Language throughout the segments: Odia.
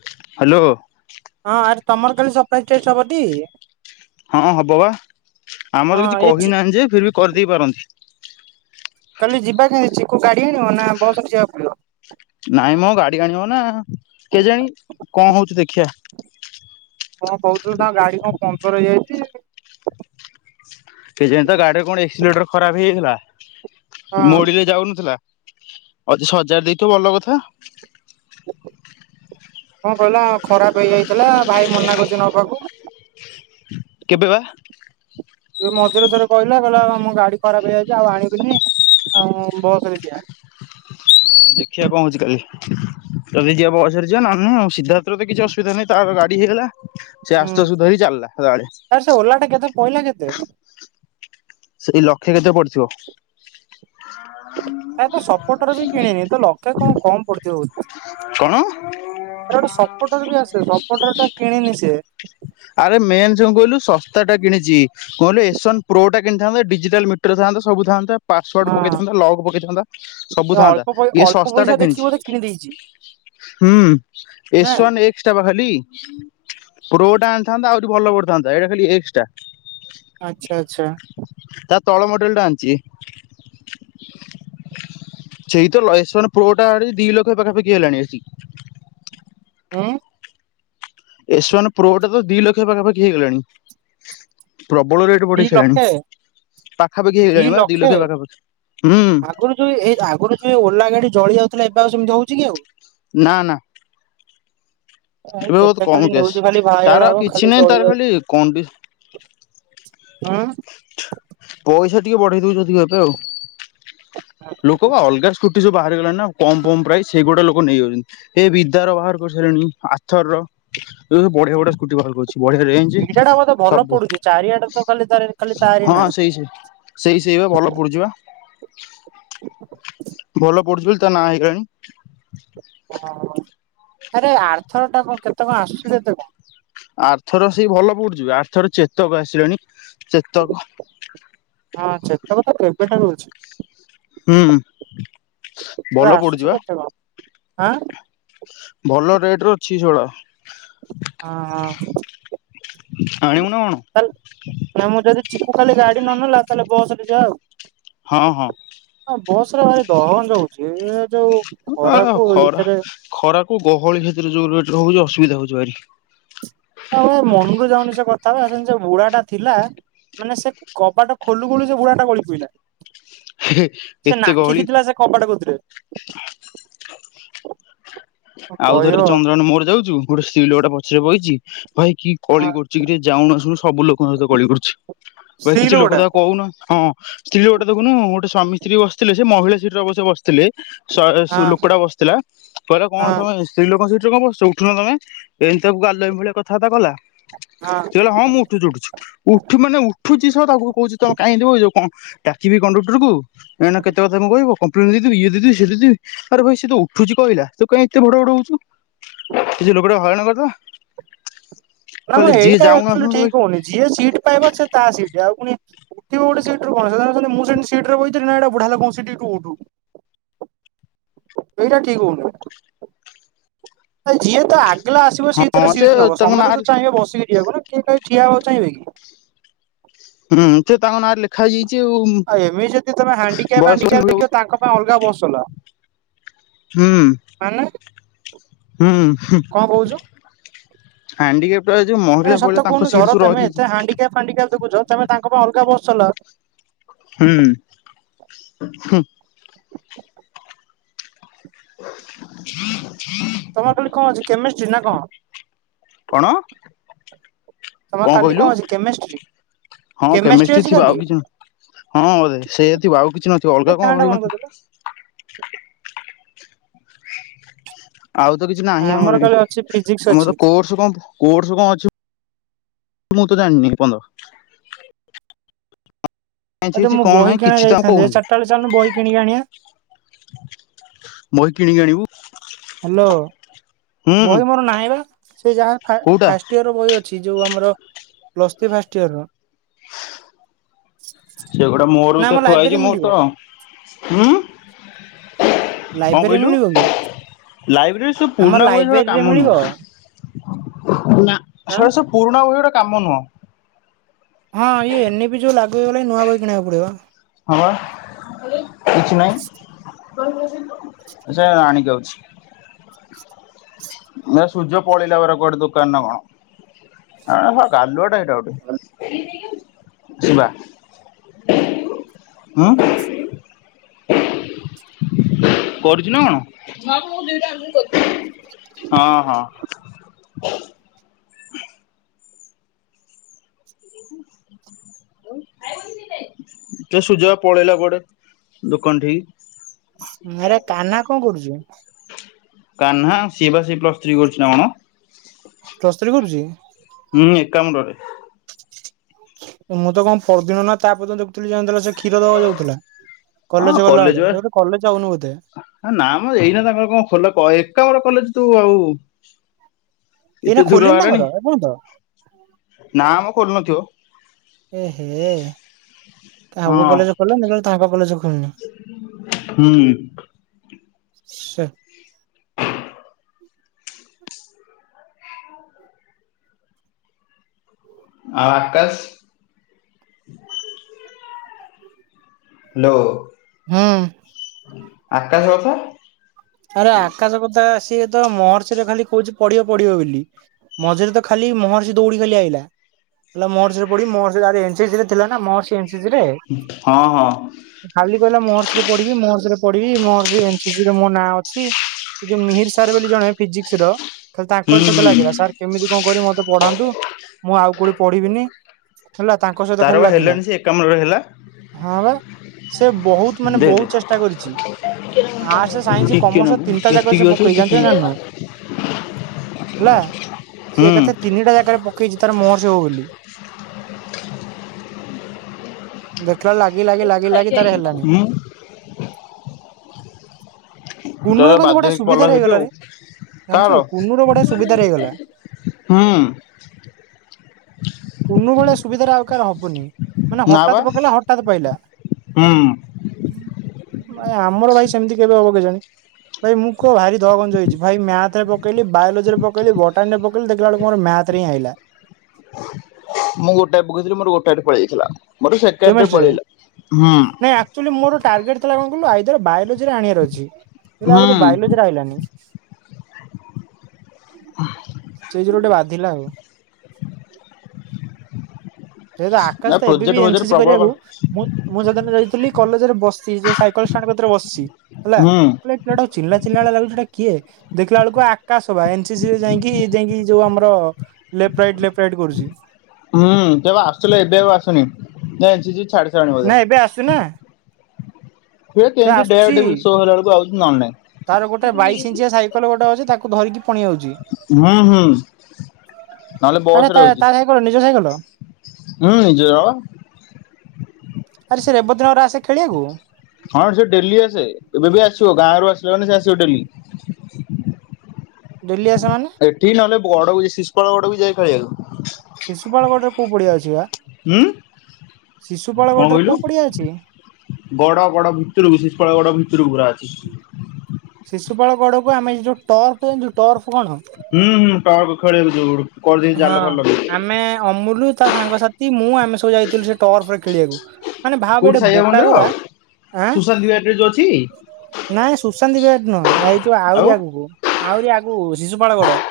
ହ୍ୟାଲୋ। ହଁ। ଆରେ ତମର କାଲି ସରପ୍ରାଇଜ ଟେଷ୍ଟ ହବ ଟି? ହଁ ହବ ବା ଆମର ହଁ କିଛି ଏ ଚି କହିନାହାନ୍ତି ଯେ ଫିର ବି କରିଦେଇ ପାରନ୍ତି। କାଲି ଯିବା କେମିତି ଚିକୁ ଗାଡି ଆଣିବ ନା ବସ ରେ ଯିବାକୁ ପଡିବ? ନାଇଁ ମ ଗାଡି ଆଣିବ ନା। କେଜାଣି କଣ ହଉଛି ଦେଖିିଆ। କଣ କହୁଥିଲୁ ତାଙ୍କ ଗାଡି କଣ ପଂଚର ହେଇଯାଇଛି। କେଜାଣି ତା ଗାଡିରେ କଣ ଏକ୍ସିଲେଟର ଖରାପ ହେଇଯାଇଥିଲା ମୋଡିଲେ ଯାଉନଥିଲା। ଅଜି ସଜାଡି ଦେଇଥିବୁ ଭଲ କଥା। କଅଁ କହିଲା ଖରାପ ହେଇଯାଇଥିଲା ଭାଇ ମନା କରୁଚୁ ନବାକୁ। କେବେ ବା। ଏଇ ମଝିରେ ଥରେ କହିଲା କହିଲା ମୋ ଗାଡି ଖରାପ ହେଇଯାଇଛି। ଆଉ ଆଣିବିନି ଆଉ ବସ ରେ ଯିବା। [inaudible] ଦେଖିଆ କଅଁ ହଉଚି କାଲି। ଯଦି ଯିବା ବସରେ ଯିବା ନହେଲେ ନାଇଁ ଆଉ। ସିଦ୍ଧାର୍ଥର ତ କିଛି ଅସୁବିଧା ନାହିଁ ତ ଗାଡି ହେଇଗଲା। ସେ ଆସୁତୋଶକୁ ଧରି ଚାଲିଲା ସଦାବେଳେ। ତାର୍ ସେ ଓଲା ଟା କେତେ ପହିଲା କେତେ? ସେଇ ଲକ୍ଷେ କେତେ ପଡିଥିବ। ତାର ତ ସପୋଟର ବି କିଣିନି ତ ଲକ୍ଷେ କଣ କମ ପଡିଥିବ ବୋଧେ। କଣ? ତାର ଗୋଟେ ସପୋର୍ଟର ବି ଆସେ ସପୋଟର ଟା କିଣିନି ସେ। ଆରେ ମେନ୍ ଯୋ କହିଲୁ ଶସ୍ତା ଟା କିଣିଛିି। କୁହିଲ ଏସନ୍ ପ୍ରୋ ଟା କିଣିଥାନ୍ତ ଡିଜିଟାଲ ମେଟ୍ରୋ ଥାନ୍ ନ୍ତା ସବୁ ଥାନ୍ତା। ପାସୱାର୍ଡ ପକେଇଥାନ୍ତା, ଲକ୍ ପକେଇଥାନ୍ତା, ସବୁ ହଁ ଥାନ୍ତା। ଅଳ୍ପ ଇଏ ଅଳ୍ପ ଶସ୍ତା ଟା ପଇସା ଦେଖିକି କିଣିଛି। ବୋଧେ କିଣି ଦେଇଛି ହୁଁ ନା ଏସୱାନ ଏକ ଇଷ୍ଟା ବା ଖାଲି ପ୍ରୋଟା ଆଣିଥାନ୍ତା ଆହୁରି ଭଲ କରିଥାନ୍ତା ଏଇଟା ଖାଲି ଏକ୍ଟ୍ରା। ଆଛା, ଆଛା। ତା ତଳ ମଡ଼େଲ ଟା ଆଣିଛି। ସେଇ ତ ଏସ୍ଵନ୍ ପ୍ରୋଟା ଆସି ଦି ଲକ୍ଷ ପାଖାପାଖି ହେଲାଣି ଆସି। ହୁଁ। ଏସୱାନ ପ୍ରୋଟା ତ ଦି ଲକ୍ଷ ପାଖାପାଖି ହେଇଗଲାଣି। ପ୍ରବଳ ରେଟ୍ ଦି ପଢେଇ ସାରିଲାଣି ଲକ୍ଷେ ପାଖାପାଖି ହେଇଗଲାଣି ବା ଦି ଲକ୍ଷ ପାଖାପାଖି। ହୁଁ ଆଗରୁ ଯୋଉ ଏଇ ଆଗରୁ ଯୋଉ ଓଲା ଗାଡି ଜଳି ଯାଉଥିଲା ଏବେ ଆଉ ସେମିତି ହଉଛି କି ଆଉ। ନା ନା। ଦ୍ଭାଇ ଏବେ ବହୁତ କେତେ କମ ଖାଲି କେସ୍ ନିଉଜ ଖାଲି ତାର ଭାଇରାଲ ଆଉ ହବ କିଛି ଖାଲି ନାହିଁ ଜଳି ତାର ଯାଉ ଖାଲି କଣ୍ଡି ଉଁ। ପଇସା ଟିକେ ବଢ଼େଇ ଦଉଚନ୍ତି ଏବେ ଆଉ ଲୋକବା ଅଲଗା ସ୍କୁଟି ସବୁ ବାହାରିଗଲାନା କମ୍ କମ୍ ପ୍ରାଇଜ୍ ସେଗୁଡ଼ା ଲୋକ ନେଇଯାଉଚନ୍ତି। ଏବିଦାର ବାହାର କରି ସାରିଲେଣି ଆର୍ଥର ଏବେସବୁ ବଢ଼ିଆ ବଢ଼ିଆ ସ୍କୁଟି ବାହାର କରଚି ବଢ଼ିଆ ରେଞ୍ଜ ଇଡାଟା ବୋଧେ ଭଲ ସବୁ ପଡ଼ୁଚି ଚାରିଆଡ଼େତ ଖାଲି ତାର ହଁ ସେଇ ସେଇ ସେଇ ସେଇବା ଭଲ ପଡ଼ୁଚିବା। ଭଲ ପଡ଼ୁଚି ବୋଲି ତାନାଁ ହେଇଗଲାଣି। ହଁ ଆରେ ଆର୍ଥରଟା କଣ କେତେ କଣ ଆସୁଚି କେତେ କଣ? ଆର୍ଥରସେ ଭଲ ପଡ଼ୁଚିବେ ଆର୍ଥର ଚେତକ ଆସିଲାଣି ଚେତକ। ହଁ ଚେତକତ କେବେଠାରୁ ଅଛି। ହୁଁ। ତବେ ଭଲ ପଡୁଚି ଆସୁଚି ବା କେତେ କଣ ଆଁ। ଭଲ ରେଟେରେ ଅଛି ସେଗୁଡ଼ାକ। ହଁ, ହଁ। ଆଣିବୁ ନା କଣ? ତାହେଲେ ନା ମୁଁ ଯଦି ଖାଲି ଚିକୁ କାଲି ଗାଡ଼ି ନନେଲା ତାହେଲେ ବସରେ ଯିବା ଆଉ। ହଁ, ହଁ। ବସରେ ଭାରି ଦହଗଞ୍ଜ ହୋଇଛି ଏଯୋଉ ଆ ଖରାକୁ ଖରା ଏଥିରେ। ଖରାକୁ ଗହଳି ସେଥିରେ ଯୋଉ ରେଟ୍ରେ ହୁଉଛି ଅସୁବିଧା ହଉଚି ଭାରି। ହଁପା ମନରୁ ଯାଉନି ସେଥା ତାପରେ ବୁଢ଼ାଟା ଥିଲା ମାନେ ସେକବାଟା ଖୋଲୁ ଗୋଲୁ ସେବୁଢ଼ାଟା ଗୋଳି ପଇଲା। ସେ ଏତେ ଗହଳି ନାଖିକିଥିଲା ସେ କବାଟ କତିରେ। ଆଉ ଥରେ କହିବ ଚନ୍ଦନ ମୋର ଯାଉଚୁ ଗୋଟେ ସ୍ତ୍ରୀ ଲୋକଟେ ପଛରେ ବଇଚି, ଭାଇ କି କଳି କରୁଚିକିରେ ଯାଉନୁ ଆଶୁଣୁ ସବୁ ଲୋକଙ୍କ ସହିତ କଳି କରୁଚି ଭାଇ ସ୍ତ୍ରୀ କିଛି ଲୋକ ଲୋକଟା ତାକୁ କହୁନ ହଁ ସ୍ତ୍ରୀ ଲୋକଟେ ଦେଖୁନୁ ଗୋଟେ ସ୍ୱାମୀ ସ୍ତ୍ରୀ ବସିଥିଲେ ସେମହିଳା ସିଟରେ ଅବଶ୍ୟ ବସିଥିଲେ ସା ସୁ ଲୋକଟା ବସିଥିଲା କଣ କହିଲା ହଁ ତମେ ସ୍ତ୍ରୀ ଲୋକଙ୍କ ସିଟିରେ କଣବସିଚ ଉଠୁନ ତମେ ଏମିତି ତାକୁ ଗାଲୁଆମି ଭଳିଆ କଥାବାର୍ତ୍ତା କଲା ହଁ। ସେକହିଲା ହଁ ମୁଁ ଉଠୁଚି ଉଠୁଛି ଉଠୁ ମାନେ ଉଠୁଛି ସହ ତାକୁ କହୁଚି ତମେ କାଇଏମିତି ହଉଚ ଡାକିବି କଣ୍ଡକ୍ଟରକୁ ଏଁ ନା କେତେ କଥା କଣ କହିବ କମ୍ପ୍ଲେନ୍ ଦେଇଦଉୁ ଇଏ ଦେଇଦବି ସିଏ ଦେଇଦବି ଆରେ ଭାଇ ସେତ ଉଠୁଚି କହିଲା। ତୁ କାଇ ଏତେ ଭଡ଼ ଭଡ଼ ହଉଚୁ ସେଲୋକଟା ହଇରାଣ କରିଦବା। ନାମୋ ଏଇଟା ଆକ୍ଚୁଆଲି ଠିକ୍ ହଉନି ଯିଏ ସିଟ୍ ପାଇବ ସିଏ ତାସିଟ୍ ଆଉ ପୁଣି ଉଠିବ ଗୋଟେ ସିଟିରୁ କଣ ସେତାଙ୍କର କହିଲେ ମୁଁ ସେମିତି ସିଟିରେ ବଇଥିଲି ନାଏଟା ବୁଢାଲୋକଙ୍କ ସିଟ୍ ଏଠୁ ଉଠୁ। ଏଇଟା ଠିକ୍ ହଉନି। ଏଯିଏ ତାର ଆଗେଲା ଆସିବ ସିଏତାର ହଁ ସେ ସିଟ୍ ନବ ତାଙ୍କ ନାଁରେ ସମେତ ଚାହିଁବେ ବସିକି ଯିବାକୁନା କିଏ କାଇ ଠିଆ ହବାକୁ ଚାହିଁବେକି ହୁଁ ସିଏତାଙ୍କ ନାଁରେ ଲେ ଆଉ ଏମିତି ଯଦି ତମେ ହାଣ୍ଡିକା ବୟସ ଫାଣ୍ତିକା ହୁଁ ଦେଖିବ ତାଙ୍କ ପାଇଁ ଅଲଗା ବସ୍ ଚଲାଅ। ହୁଁ। ମାନେ ହୁଁ ହୁ କଣ କହୁଛୁ? ଆଡିିକା ଏରା ଯୋଉ ମହିଳା ଫଇଳା ତାଙ୍କ ସିଟ୍ ସବୁ ରହିିଯାଇଚି। ହ୍ୟାଣ୍ଡ କପା ଦେଖୁଚ ତମେ ତାଙ୍କ ପାଇଁ ଅଲଗା ବସ୍ ଚଲାଅ। ହୁଁ ହୁଁ। [inaudible] ତମର କାଲି କଣ ଅଛି କେମିଷ୍ଟ୍ରି ନାକଣ? କଣ? ତମେ କାଲି କଣ ଅଛି କେମିଷ୍ଟ୍ରି? ହଁ କେମିଷ୍ଟ୍ରି ଅଛି ଥିବ କାଲି ଆଉ କିଛି ନ ହଁ ବୋଧେ ସେ ଥିବ ଆଉ କିଛି ନଥିବ ତୋ ଅଲଗା ଫ୍ୟାନ୍ କଣ ଟା ବନ୍ଦ ରହିବନି କରିଦେଲୁ। ଆଉ ତ କିଛି ନାହିଁ ଆମର ବି କାଲି ଅଛି ଫିଜିକ୍ସ ଆମର ଅଛି ତ କୋର୍ସ କଣ? କୋଶ କଣ ଅଛ ମୁଁ ତ ଜାଣିନି ଏପନ୍ତ। ସାଇନ୍ସ ଆ ଯୋଉ ହେଇଛି ମୁ କଣ ବହି ନାହିଁ କିଣା କିଛି ତ ଆମକୁ ଯାଇଥାନ୍ତେ କହୁନାହାନ୍ତି ଚାରିଟାବେଳେ ଚାଲୁନୁ ବହି କିଣିକ ଆଣିବା। ବହି କିଣିକି ଆଣିବୁ। ହ୍ୟାଲୋ ହୁଁ ବହି ମୋର ନାହିଁ ବା ସେ ଯାହା ଫାଷ୍ଟ କୋଉଟା ଫାଷ୍ଟ ଦ୍ୱିତୀୟ ର ବହି ଅଛି ଯୋଉ ଆମର ପ୍ଲସ୍ ଥ୍ରୀ ଫାଷ୍ଟ ଇୟର। ସେଗୋଟା ମୋର ବି ନା ତ ଆମ ଥୁଆଇଛି ଲାଇବ୍ରେରୀ ମୋର ମିଳିବ ତ ହୁଁ ହଁ ଲାଇବ୍ରେରୀରେ କହିଲୁ ମିଳିବ କି? ଲାଇବ୍ରେରୀ ସବୁ ଆମ ପୁରୁଣା ବ ହିଁ ଧରା ଲାଇବ୍ରେରୀରେ କାମ ମିଳିବ ନୁହଁ? ନା ଆଁ ସେ ପୁରୁଣା ବହି ଗୁରା କାମ ନୁହଁ ହଁ ଇ ଏନଇି ଯଉ ଲାଗିବଗଲା ନୂଆ ବହି କିଣିବାକୁ ପଡିବ ହଁବା କିଛି ନାହିଁ ସେ ଆଣିଛି ଅଛି ଏ ସୁର୍ଯ୍ୟ ପଲେଇଲା ପରା କୁଆଡେ ଦୋକାନ ନା କଣ? ଆ ହା ଗାଲୁଆଟା ଏଟା ଗୋଟେ। ଆଁ। କରୁଛି ନା କଣ ହଁ ହଁ। ତ ସୁର୍ଯ୍ୟ ପଳେଇଲା କୁଆଡେ ଦୋକାନଠିକି। ଆରେ କାହ୍ନା କଣ କରୁଚି? କାହ୍ନା ସିଏ ବା ସେଇ ପ୍ଲସ ଥ୍ରୀ କରୁଛି ନା କଣ? ପ୍ଲସ ଥ୍ରି କରୁଛି। ହୁଁ ଏକ କାମ ରେ। ମୁଁ ତ କଣ ପରଦିନ ନା ତାପର୍ଦିନ ଦେଖୁଥିଲି ଯାଇ ସେ କ୍ଷୀର ଦବାକୁ ଯାଉଥିଲା। କଲେଜ ଗଲାବେଳେ ସେ ବୋଧେ କଲେଜ ଯାଉନି ବୋଧେ। ଏ ନାମ ର ଏଇନା ତାଙ୍କର କଣ ଖୋଲ କ ଏକାମ୍ର କଲେଜ ତୁ ଆଉ ଏଇନା ଏତେ ଦୂର ଖୋଲିନି ହେଲାଣି ତାଙ୍କର ଏପର୍ଯ୍ୟନ୍ତ? ନା ଆମ ଖୋଲୁନ୍ନଥିବ। ଏ ହେ ତା ହବୁ କଲେଜ ଖୋଲ ନ ତାଙ୍କ କଲେଜ ଖୋଲିନି। ହୁଁ। ସେ ଆଉ ବାକାସ ନଅ ହୁଁ। କଥା ଆରେ ଆକାଶ କଥା ଆ ସ ତ ମହର୍ଷିରେ ଖାଲି କହୁଛି ପଡିବ ପଡିବ ବୋଲି। ମଝିରେ ତ ଖାଲି ମହରଷି ଦୌଡ଼ି ଖାଲି ଆଇିଲା। ହେ ମୋରେ ପଡି ମୋ ଏ ରେ ଥିଲା ନା [unintelligible] ରେ। ହଁ ହଁ। ଖାଲି କହିଲା ମହର୍ଷ ରେ ପଢିବି ମହର୍ଷ ରେ ପଢିବି ମର୍ ଏସିରେ ମୋ ନାଁ ଅଛି। ସେ ଯୋଉ ମିହିର ସାର୍ ବୋଲି ଜଣେ ଫିଜିକ୍ସ ର ଖ ହୁଁ ତାଙ୍କର ସହିତ ହୁଁ ଲାଗିଲା ସାର୍। କେମିତି କଣ କରିବି ମତେ ପଢାନ୍ତୁ ମୁଁ ଆଉ କୋଉଠି ପଢିବିନି। ହେଲା ତାଙ୍କ ସହିତ ତାର ଖାଲି ବା ଲାଗିଲା ହେଲାଣି ସେ ଏକାବନରେ ହେଲା। ହଁ ବା। ସେ ବୋହୁତ ମାନେ ଦେ ଦେ ବୋହୁତ ଚେଷ୍ଟା କରିଛି ଆର୍ଟସ ସାଇନ୍ସ ଟିକେ କମର୍ସ ନାକୁ ତିନି। ଟା ଜାାଗ ଏତିକି ସେ ଅଛି ପକେଇ ଟିକେ ଯାନ୍ତିନୁ। ହୁଁ। ତିନିଟା ଜାଗାରେ ପକଛି ତ ମୋର୍ଚ ହବ ବୋଲି। ଦେଖିଲା ବେଳୁ ଲାଗି ଲାଗି ଲାଗି ଲାଗି ତାର ହେଲାନି। ହୁଁ। ତ କୁନୁର କିନ୍ତୁ ବାଧ୍ୟ ଗୋଟେ ହେଇକି ପଢିଲ ସୁବିଧାରେ ସେଇଠି ହେଇଗଲା ଆଉ ରେ ଜାଣିଛୁ କାର କୁନୁର ଗୋଟେ ସୁବିଧାରେ ହେଇଗଲା। [inaudible] ହୁଁ। କୁନୁ ଭଳିଆ ସୁବିଧାରେ ଆଉ କାର ହବନି ମାନେ ନା ବା ହଠାତ୍ ପକେଇଲା ହଠାତ୍ ହୁଁ ପାଇଲା। ! ! ! ! ! ! ! ! ! ! ଆମର ଭାଇ ସେମିତି କେବେ ହବ କେଜାଣି। ଭାଇ ମୁଁ କହ ଭାରି ଦହମଞ୍ଜ ହେଇଛି ଭାଇ ମ୍ୟାଥରେ ପକେଇଲି ବାୟୋଲୋଜିରେ ପକେଇଲି ବଟାନୀରେ ପକେଇଲି ଦେଖିଲା ବେଳୁକୁ ମୋର ମ୍ୟା ଥରେ ହିଁ ଆଇଲା। ମୁଁ ଗୋଟାଏ ପକେଇଥିଲି ମୋର ଗୋଟାଏରେ ପଳେଇ ଆଇଥେଲା। କେମେଷ୍ଟ୍ରିରେ ନାଇଁ ଆକ୍ଚୁଏଲି ମୋର ଟାର୍ଗେଟ୍ ଥେଲା କଁ କହିଲୁ ଆଇଦର୍ ବାୟୋଲୋ ଜିରେ ଆଣିଆର ଅଛି ଦେଖିଲା ହୁଁ ବେଳୁକୁ ବାୟୋଲୋଜିରେ ଆଇଲାନି। ଛେଇ ଯୋଗୁରୁ ଗୋଟେ ବାଧିଲା ଆଉ। ତୋ ସହିତ ନା ଆକାଶ ତ ଏବେ ପ୍ରୋଜେକ୍ଟ ବି ଏନ୍ ଫୋଜେକ୍ଟ ସି ସି ପ୍ରବଳ କରିଆକୁ ହୁଁ ମୁଁ ମୁଁ ସେଦିନ ଯାଇଥିଲି କଲେଜରେ ବସି ଯୋଉ ସାଇକଲ ସାଣ୍ଡ୍ କତିରେ ବସଚି ହେଲା [unintelligible] ପିଲାଟାକୁ ଚିହ୍ନିଲା ଚିହ୍ନିଲା ଭଳିଆ ଲାଗୁଛି ଏଇଟା କିଏ? ଦେଖିଲା ବେଳୁକୁ ଆକାଶ ବା ଏନ୍ ସି ସି ରେ ଯାଇଁକି ଯାଇଁକି ଯୋଉ ଆମର ଲେପ୍ ରାଇଟ୍ ଲେପ୍ ରାଇଟ୍ କରୁଚି। ହୁଁ ସିଏ ବା ଆସୁଥିଲେ ଏବେ ଆଉ ଆସୁନି ତେ ଏନ୍ ସି ସି ଛାଡି ସାରିଲାଣି ବୋଧେ। ନାଇଁ ଏବେ ଆସୁଚି ନା। ହୁଏ ସେ କେନ୍ତି ଡେୟାର୍ ଆସୁଛି ଡେବିଲ୍ ସୋ ହେଲା ବେଳୁକୁ ଆଉଚି ନ ହେଲେ ତାର ଗୋଟେ ନାଇଁ। ବାଇଶ ଇଞ୍ଚିଆ ସାଇକେଲ ଗୋଟେ ଅଛି ତାକୁ ଧରିକି ପଣି ଆଉଛି। ହୁଁ ହୁଁ। ନହେଲେ ନା ବସରେ ତା ସାଇକଲ ନିଜ ସାଇକଲ। ହୁଁ ନିଜର। ଆରେ ସେ [unintelligible] ରେ ଆସେ ଖେଳିଆକୁ। ହଁ ସିଏ ଡେଲି ଆସେ ଏବେ ବି ଆସିବ ଗାଁରୁ ଆସିଲେ ମାନେ ସିଏ ଆସିବ ଡେଲି। ଡେଲି ଆସେ ମାନେ। ଏଠି ନହେଲେ ବଡଗୁଇ ଶିଶୁପାଳ ଗଡକୁ ବି ଯାଏ ଖେଳିଆକୁ। ଶିଶୁପାଳ ଗଡରେ କୋଉ ପଡିଆ ଅଛି ବା। ହୁଁ ଶିଶୁପାଳ କଁ ଗଡରେ କହିଲୁ? କୋଉ ପଡିଆ ଅଛି? ଗଡ ଗଡ ଭିତୁରୁକୁ ଶିଶୁପାଳ ଗଡ ଭିତୁରୁକୁ ପୁରା ଅଛି। ଶିଶୁପାଳ ଗଡକୁ ଆମେ ଯୋଉ ଟର୍ଫ ଜାଣିଚୁ ଟର୍ଫ କଣ? ହୁଁ ହୁଁ ଟର୍କ ଖେଳିଆକୁ ଯୋଉ [unintelligible] ଦେଇ ଜାଲ ଫାଲ। ଆ ଅମୁଲୁ ତା ସାଙ୍ଗସାତି ମୁଁ ଆମେ ସବୁ ଯାଇଥିଲୁ ସେ ଟର୍ଫରେ ଖେଳିବାକୁ। ମାନେ ଭାବେ କୋଉଠି ଏଡେ ସାଇବାବା ବୋକା ମନ୍ଦିର ଗୁରା ଆଁ ସୁଶାନ୍ତି ବିହାର ରେ ଯୋଉ ଅଛି ନାଇଁ ସୁଶାନ୍ତି ବିହାର ନୁହଁ ଆ ଏ ଯୋଉ ଆଉ ଆହୁରି ଆଗୁକୁ। ଆହୁରି ଆଗୁକୁ ଶିଶୁପାଳ ଗଡ।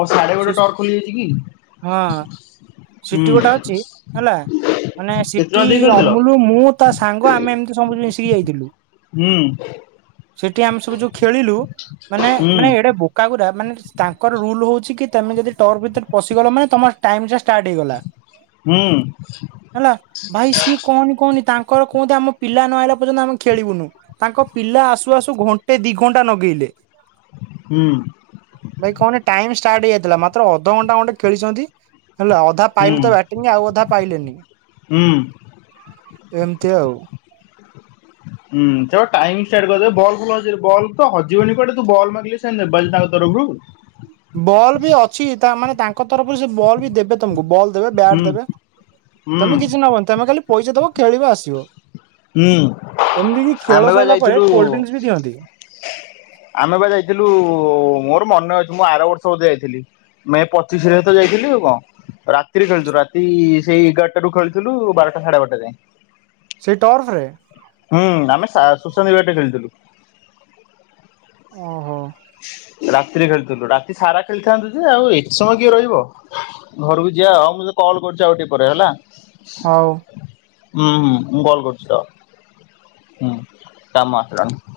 ଓ ସାଢେ ଗୋଟେ ଶିଶୁ ଟର୍କ ଖୋଲିଯାଇଛି ହଁ କି? ସିଟି ହୁଁ ଗୋଟା ଅଛି ହେଲା ମାନେ କେତେ ସିଠି ଟଙ୍କା ଦେଇ ଖେଳିଥିଲ ଅମୁଲ ମୁଁ ତା ସାଙ୍ଗ ଆମେ ଏମତି ସବୁ ମିଶିକି ଯାଇଥିଲୁ। ହୁଁ ସେଠି ଆମେ ସବୁ ଯୋଉ ଖେଳିଲୁ ମାନେ ହୁଁ ମାନେ ଏଡେ ବୋ କା ଗୁରା ମାନେ ସ୍ ତାଙ୍କର ରୁଲ୍ ହଉଛି କି ତମେ ଯଦି ଟର୍ଫ ଭିତରେ ପଶିଗଲ ମାନେ ତମ ଟାଇମଟା ଷ୍ଟାଟ୍ ହେଇଗଲା। ହୁଁ ହେଲା ଭାଇ ସିଏ କହନି କହନି ତାଙ୍କର କୁହନ୍ତି ଆମ ପିଲା ନ ଆଇଲା ପର୍ଯ୍ୟନ୍ତ ଆମେ ଖେଳିବୁନୁ। ତାଙ୍କ ପିଲା ଆସୁ ଆସୁ ଘଣ୍ଟେ ଦି ଘଣ୍ଟା ନଗେଇଲେ। ହୁଁ। ଭାଇ କହନି ଟାଇମ ଷ୍ଟାର୍ଟ ହେଇଯାଇଥିଲା। ମାତ୍ର ଅଧଘଣ୍ଟା ଘଣ୍ଟେ ଖେଳିଛନ୍ତି ହେଲା। ଅଧା ହୁଁ ପାଇଲେ ତ ବ୍ୟାଟିଂ ଆଉ ଅଧା ପାଇଲେନି। ହୁଁ। ଏମତି ଆଉ ହୁଁ। ସେ ପା ଟାଇମ୍ ଷ୍ଟାର୍ଟ କରିଦେବେ। ବଲ ଭଲ ଅଛି ହେରି। ବଲ ତ ହଜିବନି କୁଆଡେ। ତୁ ବଲ ମାଗିଲେ ସେ ହେ ନେବାଲ୍ ତାଙ୍କ ତରଫରୁ। ବଲ୍ ବି ଅଛି, ତା ମାନେ ତାଙ୍କ ତରଫରୁ ସେ ବଲ୍ ବି ଦେବେ ତମକୁ। ବଲ୍ ଦେବେ ହୁଁ ବ୍ୟାଟ ଦେବେ। ହୁଁ ତମେ କିଛି ନବନି। ତମେ ଖାଲି ପଇସା ଦବ, ଖେଳିବ, ଆସିବ। ହୁଁ ଏମିତିକି ଆମେ ଖେଳ ବା ସରିଲା ପରେ ଯାଇଥିଲୁ କୋଲ୍ଡ ଡ୍ରିଙ୍କସ୍ ବି ଦିଅନ୍ତି। ଆମେ ବା ଯାଇଥିଲୁ। ମୋର ମନେ ଅଛି, ମୁଁ ଆର ବର୍ଷ ବୋଧେ ଯାଇଥିଲି। ମେ ପଚିଶିରେ ତ ଯାଇଥିଲି ଆଉ କଣ? ରାତିରେ ଖେଳୁଥିଲୁ। ରାତି ସେଇ ଏଗାରଟାରୁ ଖେଳିଥିଲୁ ବାରଟା ସାଢେ ବାରଟା ଯାଏ। ସେଇ ଟର୍ଫରେ? ହୁଁ ଆମେ ସା ସୁଶାନ୍ତି ବ୍ୟାଟରେ ଖେଳିଥିଲୁ। ଓହୋ ରାତିରେ ଖେଳୁଥିଲୁ। ରାତି ସାରା ଖେଳିଥାନ୍ତୁ ଯେ, ଆଉ ଏତେ ସମୟ କିଏ ରହିବ? ଘରକୁ ଯିବା। ଆଉ ମୁଁ ତ କଲ୍ କରୁଛି ଆଉ ଟିକେ ପରେ ହେଲା। ହଉ। ହୁଁ ହୁଁ ମୁଁ କଲ୍ କରୁଛି ରହ। ହୁଁ କାମ ଆସିଲାଣି।